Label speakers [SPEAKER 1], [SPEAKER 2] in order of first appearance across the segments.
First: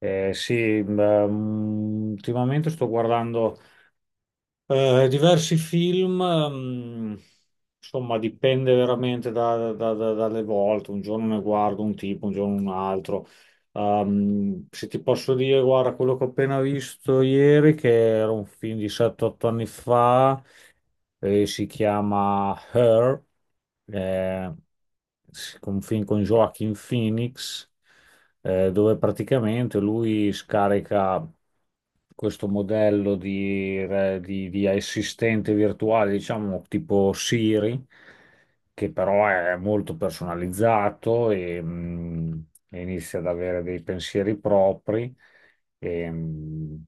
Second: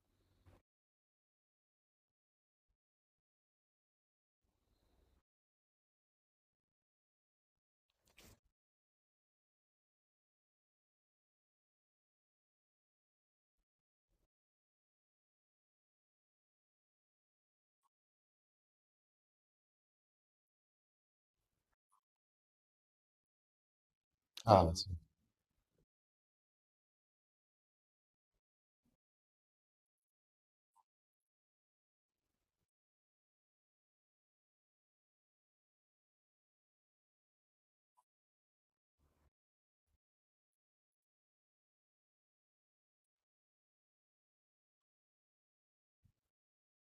[SPEAKER 1] Sì, beh, ultimamente sto guardando diversi film, insomma dipende veramente dalle volte, un giorno ne guardo un tipo, un giorno un altro. Se ti posso dire, guarda, quello che ho appena visto ieri, che era un film di 7-8 anni fa, si chiama Her, eh,
[SPEAKER 2] Ah, sì.
[SPEAKER 1] sì, un film con Joaquin Phoenix dove praticamente lui scarica questo modello di assistente virtuale, diciamo tipo Siri, che però è molto personalizzato e inizia ad avere dei pensieri propri. E, mh,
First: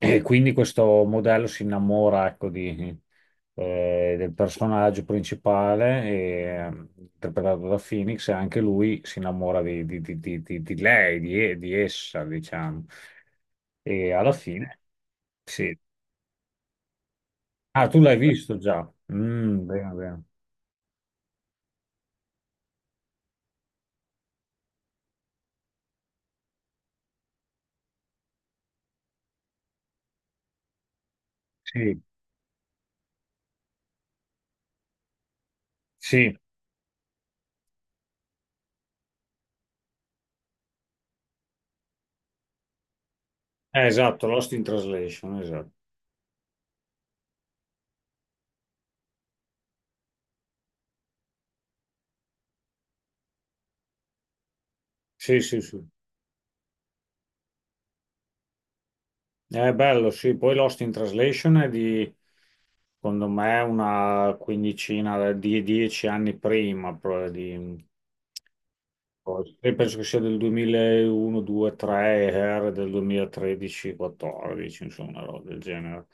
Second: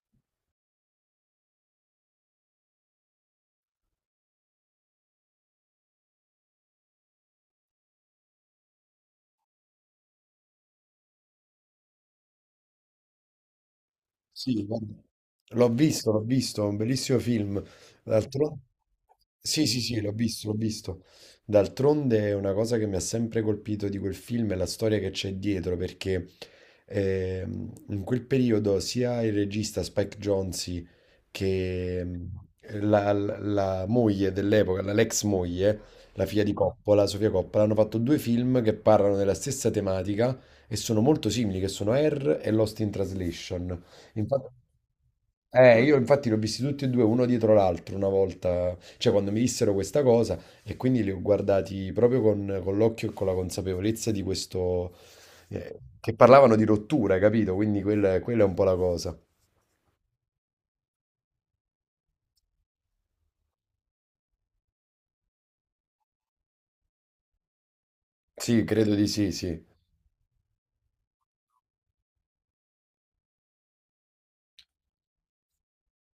[SPEAKER 1] e quindi questo modello si innamora, ecco, del personaggio principale, interpretato da Phoenix, e anche lui si innamora di lei, di essa, diciamo. E alla
[SPEAKER 2] Sì,
[SPEAKER 1] fine,
[SPEAKER 2] guarda, l'ho
[SPEAKER 1] sì.
[SPEAKER 2] visto, l'ho visto, è un bellissimo film.
[SPEAKER 1] Ah, tu l'hai visto
[SPEAKER 2] D'altronde...
[SPEAKER 1] già? Mm,
[SPEAKER 2] Sì, sì,
[SPEAKER 1] bene,
[SPEAKER 2] sì, l'ho
[SPEAKER 1] bene.
[SPEAKER 2] visto, l'ho visto. D'altronde è una cosa che mi ha sempre colpito di quel film è la storia che c'è dietro, perché in quel periodo sia il regista Spike Jonze che
[SPEAKER 1] Sì,
[SPEAKER 2] la moglie dell'epoca, la l'ex moglie, la
[SPEAKER 1] sì.
[SPEAKER 2] figlia di Coppola, Sofia Coppola, hanno fatto due film che parlano della stessa tematica e sono molto simili, che sono Air e Lost in Translation.
[SPEAKER 1] Esatto, Lost in
[SPEAKER 2] Infatti-
[SPEAKER 1] Translation, esatto.
[SPEAKER 2] io infatti li ho visti tutti e due uno dietro l'altro una volta, cioè quando mi dissero questa cosa, e quindi li ho guardati proprio con l'occhio e con la consapevolezza di questo,
[SPEAKER 1] Sì, sì, sì.
[SPEAKER 2] che parlavano di rottura, capito? Quindi quella è un po' la cosa.
[SPEAKER 1] È bello, sì. Poi Lost in Translation è di, secondo me, una quindicina, di 10 anni prima.
[SPEAKER 2] Sì, credo di sì,
[SPEAKER 1] Poi,
[SPEAKER 2] sì.
[SPEAKER 1] io penso che sia del 2001, 2, 3, Hair del 2013, 14, insomma, una roba del genere.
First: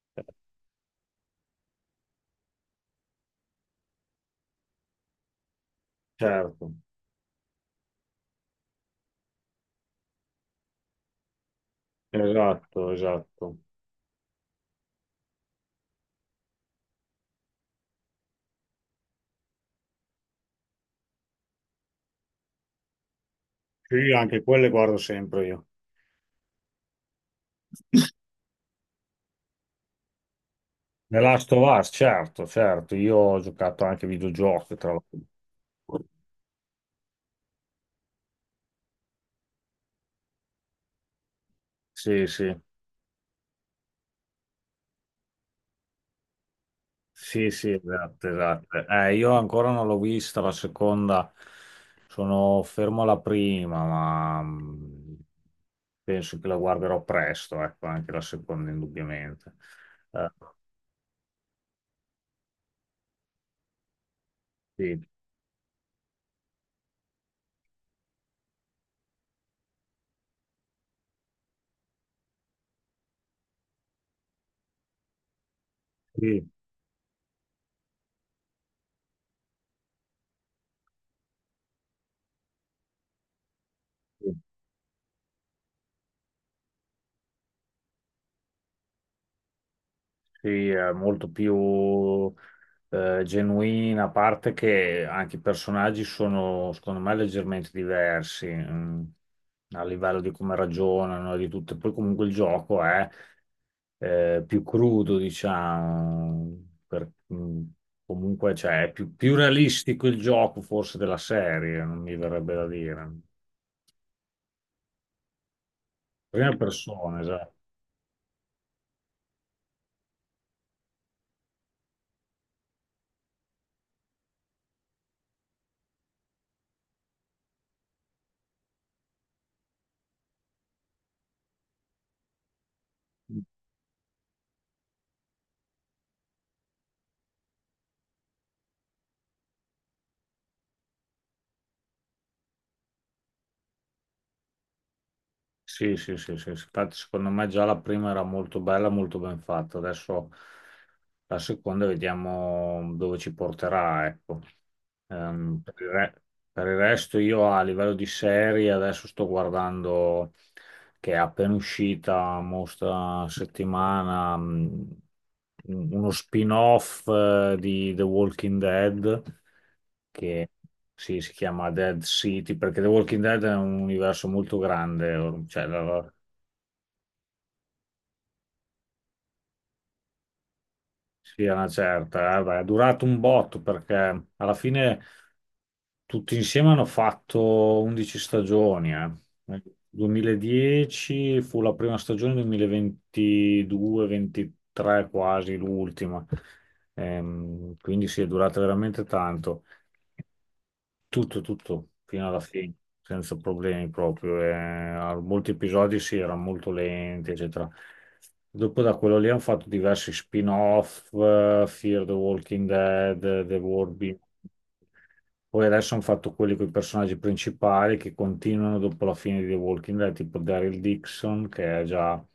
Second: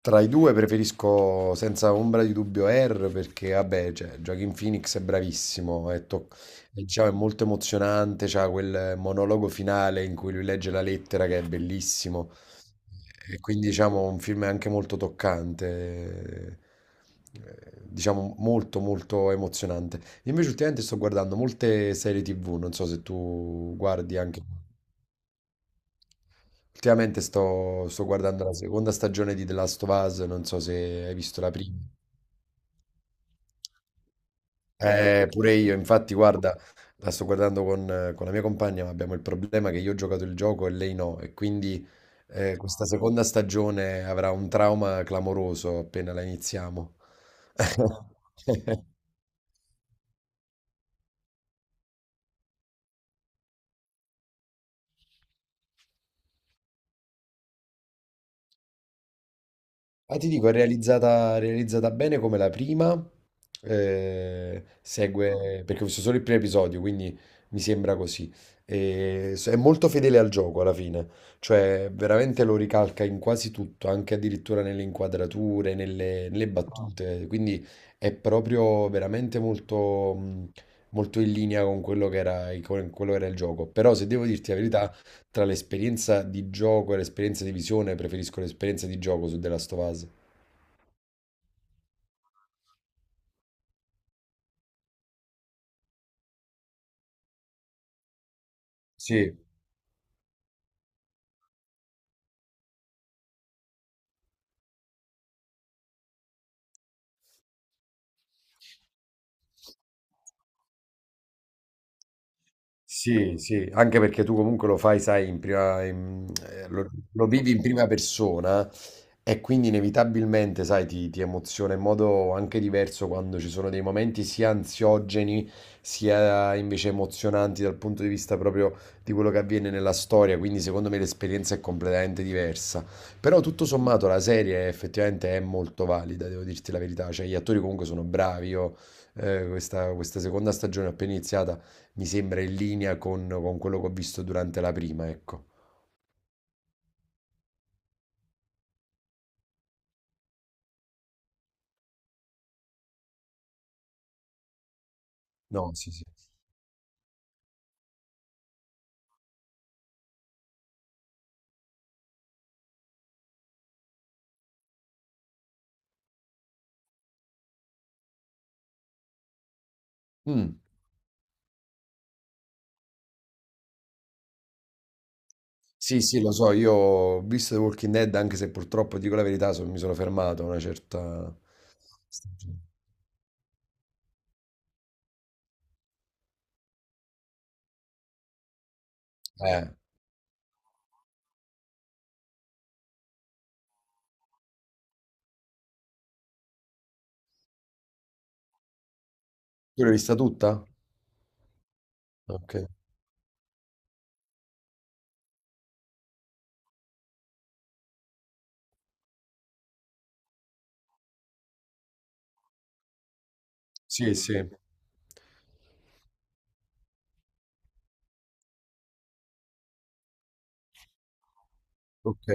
[SPEAKER 2] Tra i due preferisco senza ombra di dubbio R perché vabbè, cioè, Joaquin Phoenix è bravissimo,
[SPEAKER 1] Certo,
[SPEAKER 2] è, diciamo, è molto emozionante, c'ha quel monologo finale in cui lui legge la lettera che è bellissimo,
[SPEAKER 1] esatto,
[SPEAKER 2] e
[SPEAKER 1] esatto.
[SPEAKER 2] quindi diciamo un film anche molto toccante, diciamo molto molto emozionante. Invece ultimamente sto guardando molte serie TV, non so se tu
[SPEAKER 1] Sì,
[SPEAKER 2] guardi anche...
[SPEAKER 1] anche quelle guardo sempre io.
[SPEAKER 2] Ultimamente sto guardando la seconda stagione di The Last of Us, non so se hai
[SPEAKER 1] The
[SPEAKER 2] visto
[SPEAKER 1] Last
[SPEAKER 2] la
[SPEAKER 1] of
[SPEAKER 2] prima.
[SPEAKER 1] Us, certo, certo. Io ho giocato anche videogiochi, tra l'altro.
[SPEAKER 2] Pure io, infatti, guarda, la sto guardando con la mia compagna, ma abbiamo il problema che io ho giocato il gioco e lei no, e quindi
[SPEAKER 1] Sì, sì.
[SPEAKER 2] questa seconda stagione avrà un trauma clamoroso appena la iniziamo.
[SPEAKER 1] Sì, sì, esatto, esatto. Io ancora non l'ho vista la seconda, sono fermo alla prima, ma penso che la guarderò presto, ecco, anche la seconda indubbiamente.
[SPEAKER 2] Ah,
[SPEAKER 1] Eh,
[SPEAKER 2] ti dico, è realizzata bene come la prima. eh,
[SPEAKER 1] sì,
[SPEAKER 2] segue, perché ho visto solo il primo episodio, quindi mi sembra così. È molto fedele al gioco alla fine, cioè veramente lo ricalca in quasi tutto, anche addirittura nelle inquadrature, nelle
[SPEAKER 1] sì,
[SPEAKER 2] battute. Quindi è proprio veramente molto, molto in linea con quello che era, con quello che era il gioco. Però se devo
[SPEAKER 1] sì.
[SPEAKER 2] dirti la verità, tra l'esperienza di gioco e l'esperienza di visione, preferisco l'esperienza di gioco su The Last of Us.
[SPEAKER 1] Sì, è molto più genuina, a parte che anche i personaggi sono, secondo me, leggermente diversi
[SPEAKER 2] Sì,
[SPEAKER 1] a livello di come ragionano e di tutto. Poi comunque il gioco è più crudo, diciamo, comunque cioè, è più realistico il gioco forse della serie, non mi verrebbe da dire.
[SPEAKER 2] sì, sì, anche perché tu comunque lo fai, sai,
[SPEAKER 1] Prima
[SPEAKER 2] lo,
[SPEAKER 1] persona,
[SPEAKER 2] lo vivi
[SPEAKER 1] esatto.
[SPEAKER 2] in prima persona, e quindi inevitabilmente, sai, ti emoziona in modo anche diverso quando ci sono dei momenti sia ansiogeni sia invece emozionanti dal punto di vista proprio di quello che avviene nella storia, quindi secondo me l'esperienza è completamente diversa. Però tutto sommato la serie effettivamente è molto valida, devo dirti la verità, cioè gli attori comunque sono bravi, io questa seconda stagione appena iniziata mi sembra in linea con quello che ho visto durante la prima, ecco.
[SPEAKER 1] Sì, sì, sì, sì, sì. Infatti, secondo me già la prima era molto bella, molto ben fatta. Adesso la seconda vediamo dove ci porterà, ecco. Ehm, per
[SPEAKER 2] No,
[SPEAKER 1] il
[SPEAKER 2] sì, sì.
[SPEAKER 1] re- per il resto io a livello di serie adesso sto guardando che è appena uscita, mo sta settimana, uno spin-off di The Walking Dead che
[SPEAKER 2] Mm.
[SPEAKER 1] sì, si chiama Dead City, perché The Walking Dead è un universo molto grande, cioè,
[SPEAKER 2] Sì, sì, lo so, io ho visto The Walking Dead, anche se purtroppo, dico la verità, mi sono fermato a una certa...
[SPEAKER 1] sì, è una certa, beh,
[SPEAKER 2] stagione.
[SPEAKER 1] è durato un botto perché alla fine tutti insieme hanno fatto 11 stagioni, eh. Nel
[SPEAKER 2] Eh,
[SPEAKER 1] 2010 fu la prima stagione, 2022-23 quasi l'ultima. Quindi sì, è durata veramente tanto.
[SPEAKER 2] tu l'hai vista tutta?
[SPEAKER 1] Tutto, tutto, fino alla
[SPEAKER 2] Ok.
[SPEAKER 1] fine, senza problemi proprio. A molti episodi si era molto lenti, eccetera. Dopo da quello lì hanno fatto diversi spin-off, Fear the Walking Dead, The War
[SPEAKER 2] Sì,
[SPEAKER 1] Be-
[SPEAKER 2] sì,
[SPEAKER 1] Poi adesso hanno fatto quelli con i personaggi principali che continuano dopo la fine di The Walking Dead, tipo Daryl Dixon, che è già,
[SPEAKER 2] ok.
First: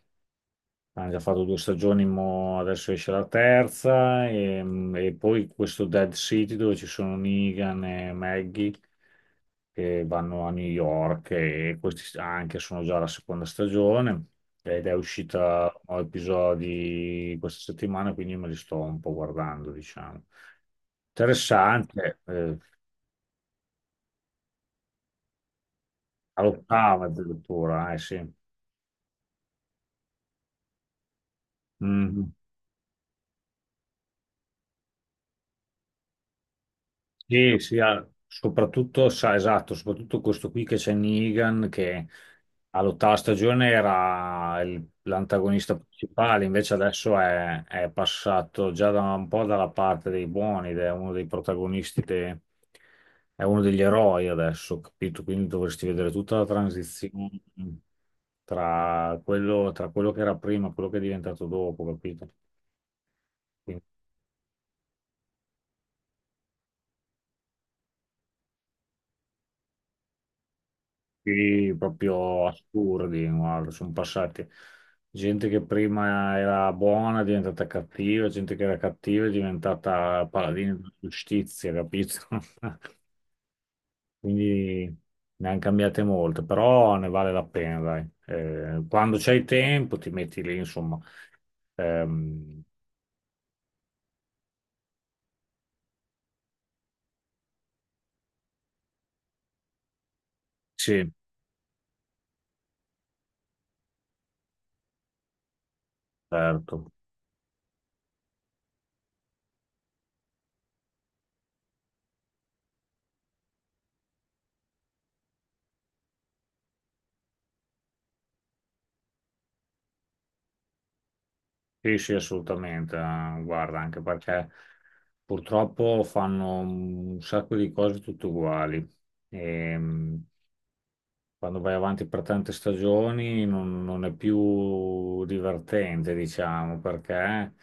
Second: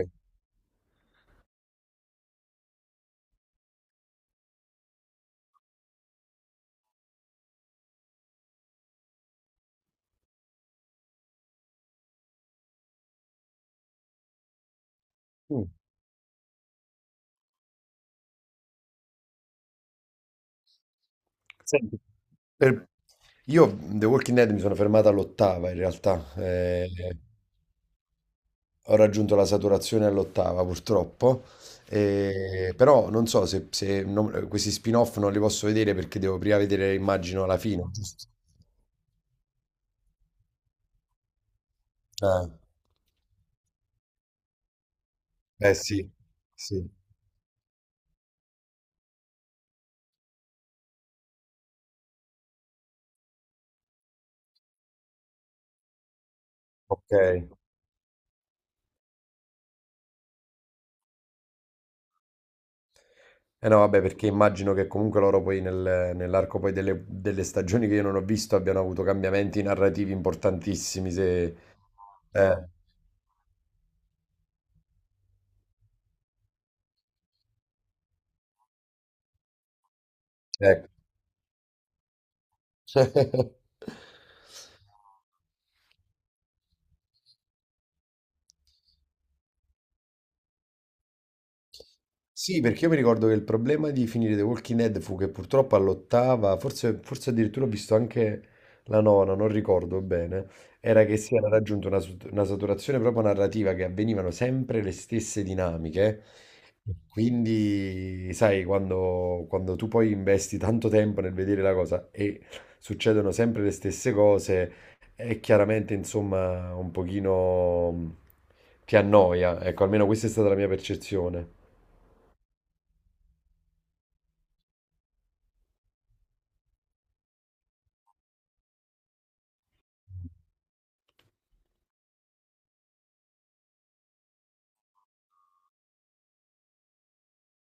[SPEAKER 1] hanno già fatto due stagioni, mo adesso esce la terza, e poi questo Dead City dove ci sono Negan e Maggie che vanno a New York e questi anche sono già la seconda stagione ed è
[SPEAKER 2] Mm.
[SPEAKER 1] uscita un episodi questa settimana, quindi me li sto un po' guardando, diciamo.
[SPEAKER 2] Senti,
[SPEAKER 1] Interessante, eh.
[SPEAKER 2] per- Io The Walking Dead mi sono fermato all'ottava in realtà.
[SPEAKER 1] All'ottava addirittura, eh sì.
[SPEAKER 2] Ho raggiunto la saturazione all'ottava, purtroppo,
[SPEAKER 1] Mhm.
[SPEAKER 2] però non so se, questi spin-off non li posso vedere perché devo prima vedere, immagino,
[SPEAKER 1] Sì,
[SPEAKER 2] la
[SPEAKER 1] sì,
[SPEAKER 2] fine,
[SPEAKER 1] ah,
[SPEAKER 2] giusto?
[SPEAKER 1] soprattutto, sa, esatto, soprattutto questo qui che c'è Negan, che
[SPEAKER 2] Eh,
[SPEAKER 1] all'ottava stagione era
[SPEAKER 2] eh
[SPEAKER 1] l'antagonista
[SPEAKER 2] sì,
[SPEAKER 1] principale, invece
[SPEAKER 2] sì,
[SPEAKER 1] adesso è passato già da un po' dalla parte dei buoni ed è uno dei protagonisti, è uno degli eroi adesso, capito? Quindi dovresti vedere tutta la
[SPEAKER 2] ok.
[SPEAKER 1] transizione tra quello che era prima e quello che è diventato dopo, capito?
[SPEAKER 2] Eh no, vabbè, perché immagino che comunque loro poi nell'arco poi delle, delle stagioni che io non ho visto abbiano avuto cambiamenti narrativi importantissimi, se...
[SPEAKER 1] Sì, proprio
[SPEAKER 2] Eh,
[SPEAKER 1] assurdi, guarda, sono passati. Gente che prima era buona è diventata cattiva, gente che era cattiva è diventata paladina
[SPEAKER 2] ecco.
[SPEAKER 1] della giustizia, capito? Quindi ne hanno cambiate molte, però ne vale la pena, dai. Quando c'hai tempo ti metti lì, insomma.
[SPEAKER 2] Sì,
[SPEAKER 1] Ehm,
[SPEAKER 2] perché io mi ricordo che il problema di finire The Walking Dead fu che purtroppo all'ottava, forse, forse addirittura ho visto anche la nona, non ricordo bene, era
[SPEAKER 1] sì,
[SPEAKER 2] che si era raggiunta una, una saturazione proprio narrativa, che avvenivano sempre le stesse dinamiche.
[SPEAKER 1] certo.
[SPEAKER 2] Quindi, sai, quando, quando tu poi investi tanto tempo nel vedere la cosa e succedono sempre le stesse cose, è chiaramente, insomma, un pochino ti annoia. Ecco, almeno questa è stata la mia percezione.
[SPEAKER 1] Sì, sì, assolutamente. Guarda, anche perché purtroppo fanno un sacco di cose tutte uguali. E quando vai avanti per tante stagioni non è più divertente, diciamo, perché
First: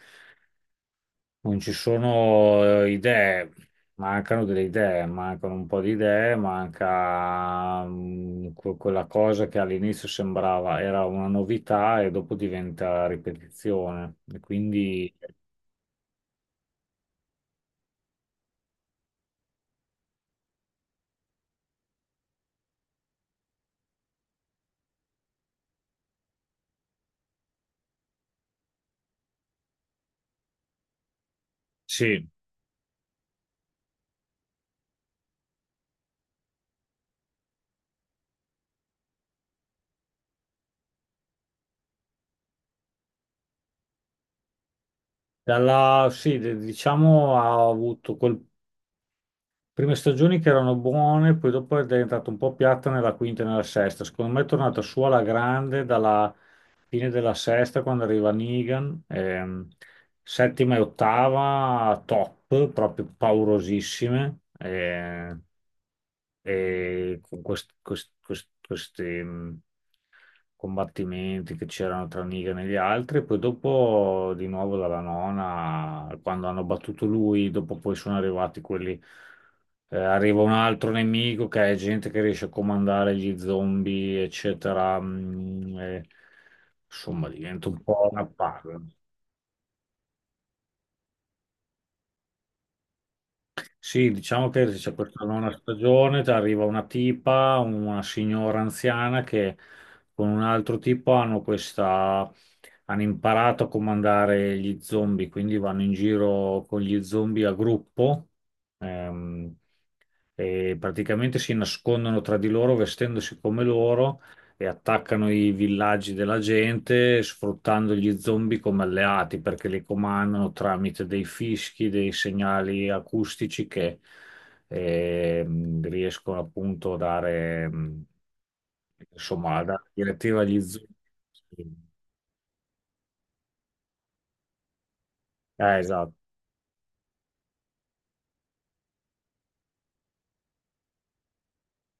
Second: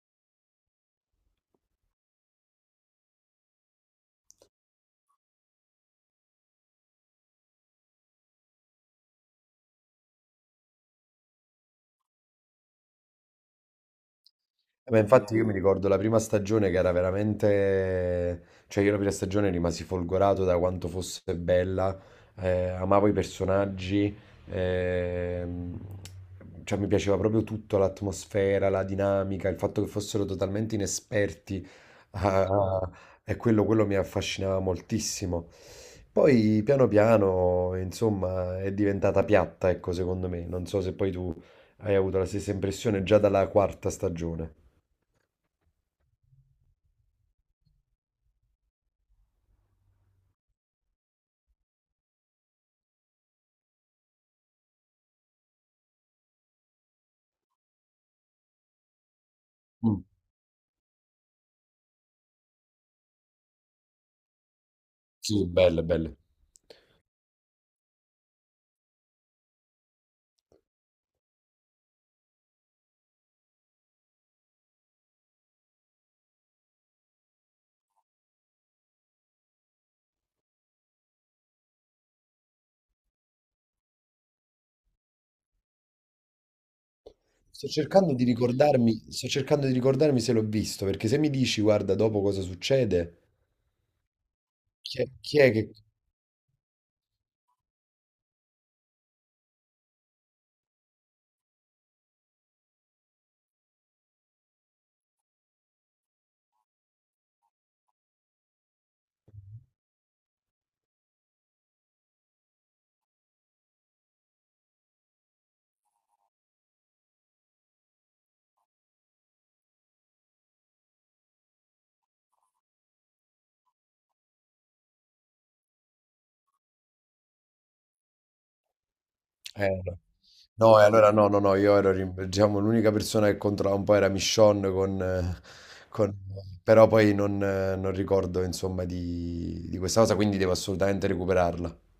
[SPEAKER 1] non ci sono idee, mancano delle idee, mancano un po' di idee, manca quella cosa che all'inizio sembrava era una novità e dopo diventa ripetizione. E
[SPEAKER 2] Ma
[SPEAKER 1] quindi.
[SPEAKER 2] infatti io mi ricordo la prima stagione che era veramente... Cioè io la prima stagione rimasi folgorato da quanto fosse bella, amavo i personaggi, ehm, cioè mi piaceva proprio tutto, l'atmosfera, la dinamica, il fatto che fossero totalmente inesperti
[SPEAKER 1] Sì,
[SPEAKER 2] a- a- e quello mi affascinava moltissimo. Poi piano piano, insomma, è diventata piatta, ecco, secondo me. Non so se poi tu hai avuto la stessa impressione già dalla quarta stagione.
[SPEAKER 1] dalla, sì, diciamo ha avuto quel, prime stagioni che erano buone, poi dopo è diventata un po' piatta nella quinta e nella sesta. Secondo me è tornata su alla grande dalla fine della sesta quando arriva Negan,
[SPEAKER 2] Mh.
[SPEAKER 1] settima e ottava top, proprio paurosissime.
[SPEAKER 2] Sì, belle, belle.
[SPEAKER 1] E con questi combattimenti che c'erano tra Negan e gli altri, poi dopo di nuovo dalla nona, quando hanno battuto lui, dopo poi sono arrivati quelli, arriva un altro nemico che è gente che riesce a comandare gli zombie, eccetera, e, insomma diventa un po' una palla.
[SPEAKER 2] Sto cercando di ricordarmi se l'ho visto, perché se mi dici: "Guarda, dopo cosa succede",
[SPEAKER 1] Sì, diciamo che c'è per tornare
[SPEAKER 2] chi è
[SPEAKER 1] una
[SPEAKER 2] che
[SPEAKER 1] stagione, ti arriva una tipa, una signora anziana che con un altro tipo hanno imparato a comandare gli zombie, quindi vanno in giro con gli zombie a gruppo. Ehm, e praticamente si nascondono tra di loro vestendosi come loro e attaccano i villaggi della gente sfruttando gli zombie come alleati perché li comandano tramite dei fischi, dei segnali acustici che riescono appunto a dare, insomma, a dare
[SPEAKER 2] no.
[SPEAKER 1] direttiva agli
[SPEAKER 2] No, e
[SPEAKER 1] zombie.
[SPEAKER 2] allora no, no, no, io ero rim diciamo l'unica persona che controllava un po' era Michonne
[SPEAKER 1] Esatto.
[SPEAKER 2] con però poi non non ricordo insomma di questa cosa, quindi devo assolutamente recuperarla.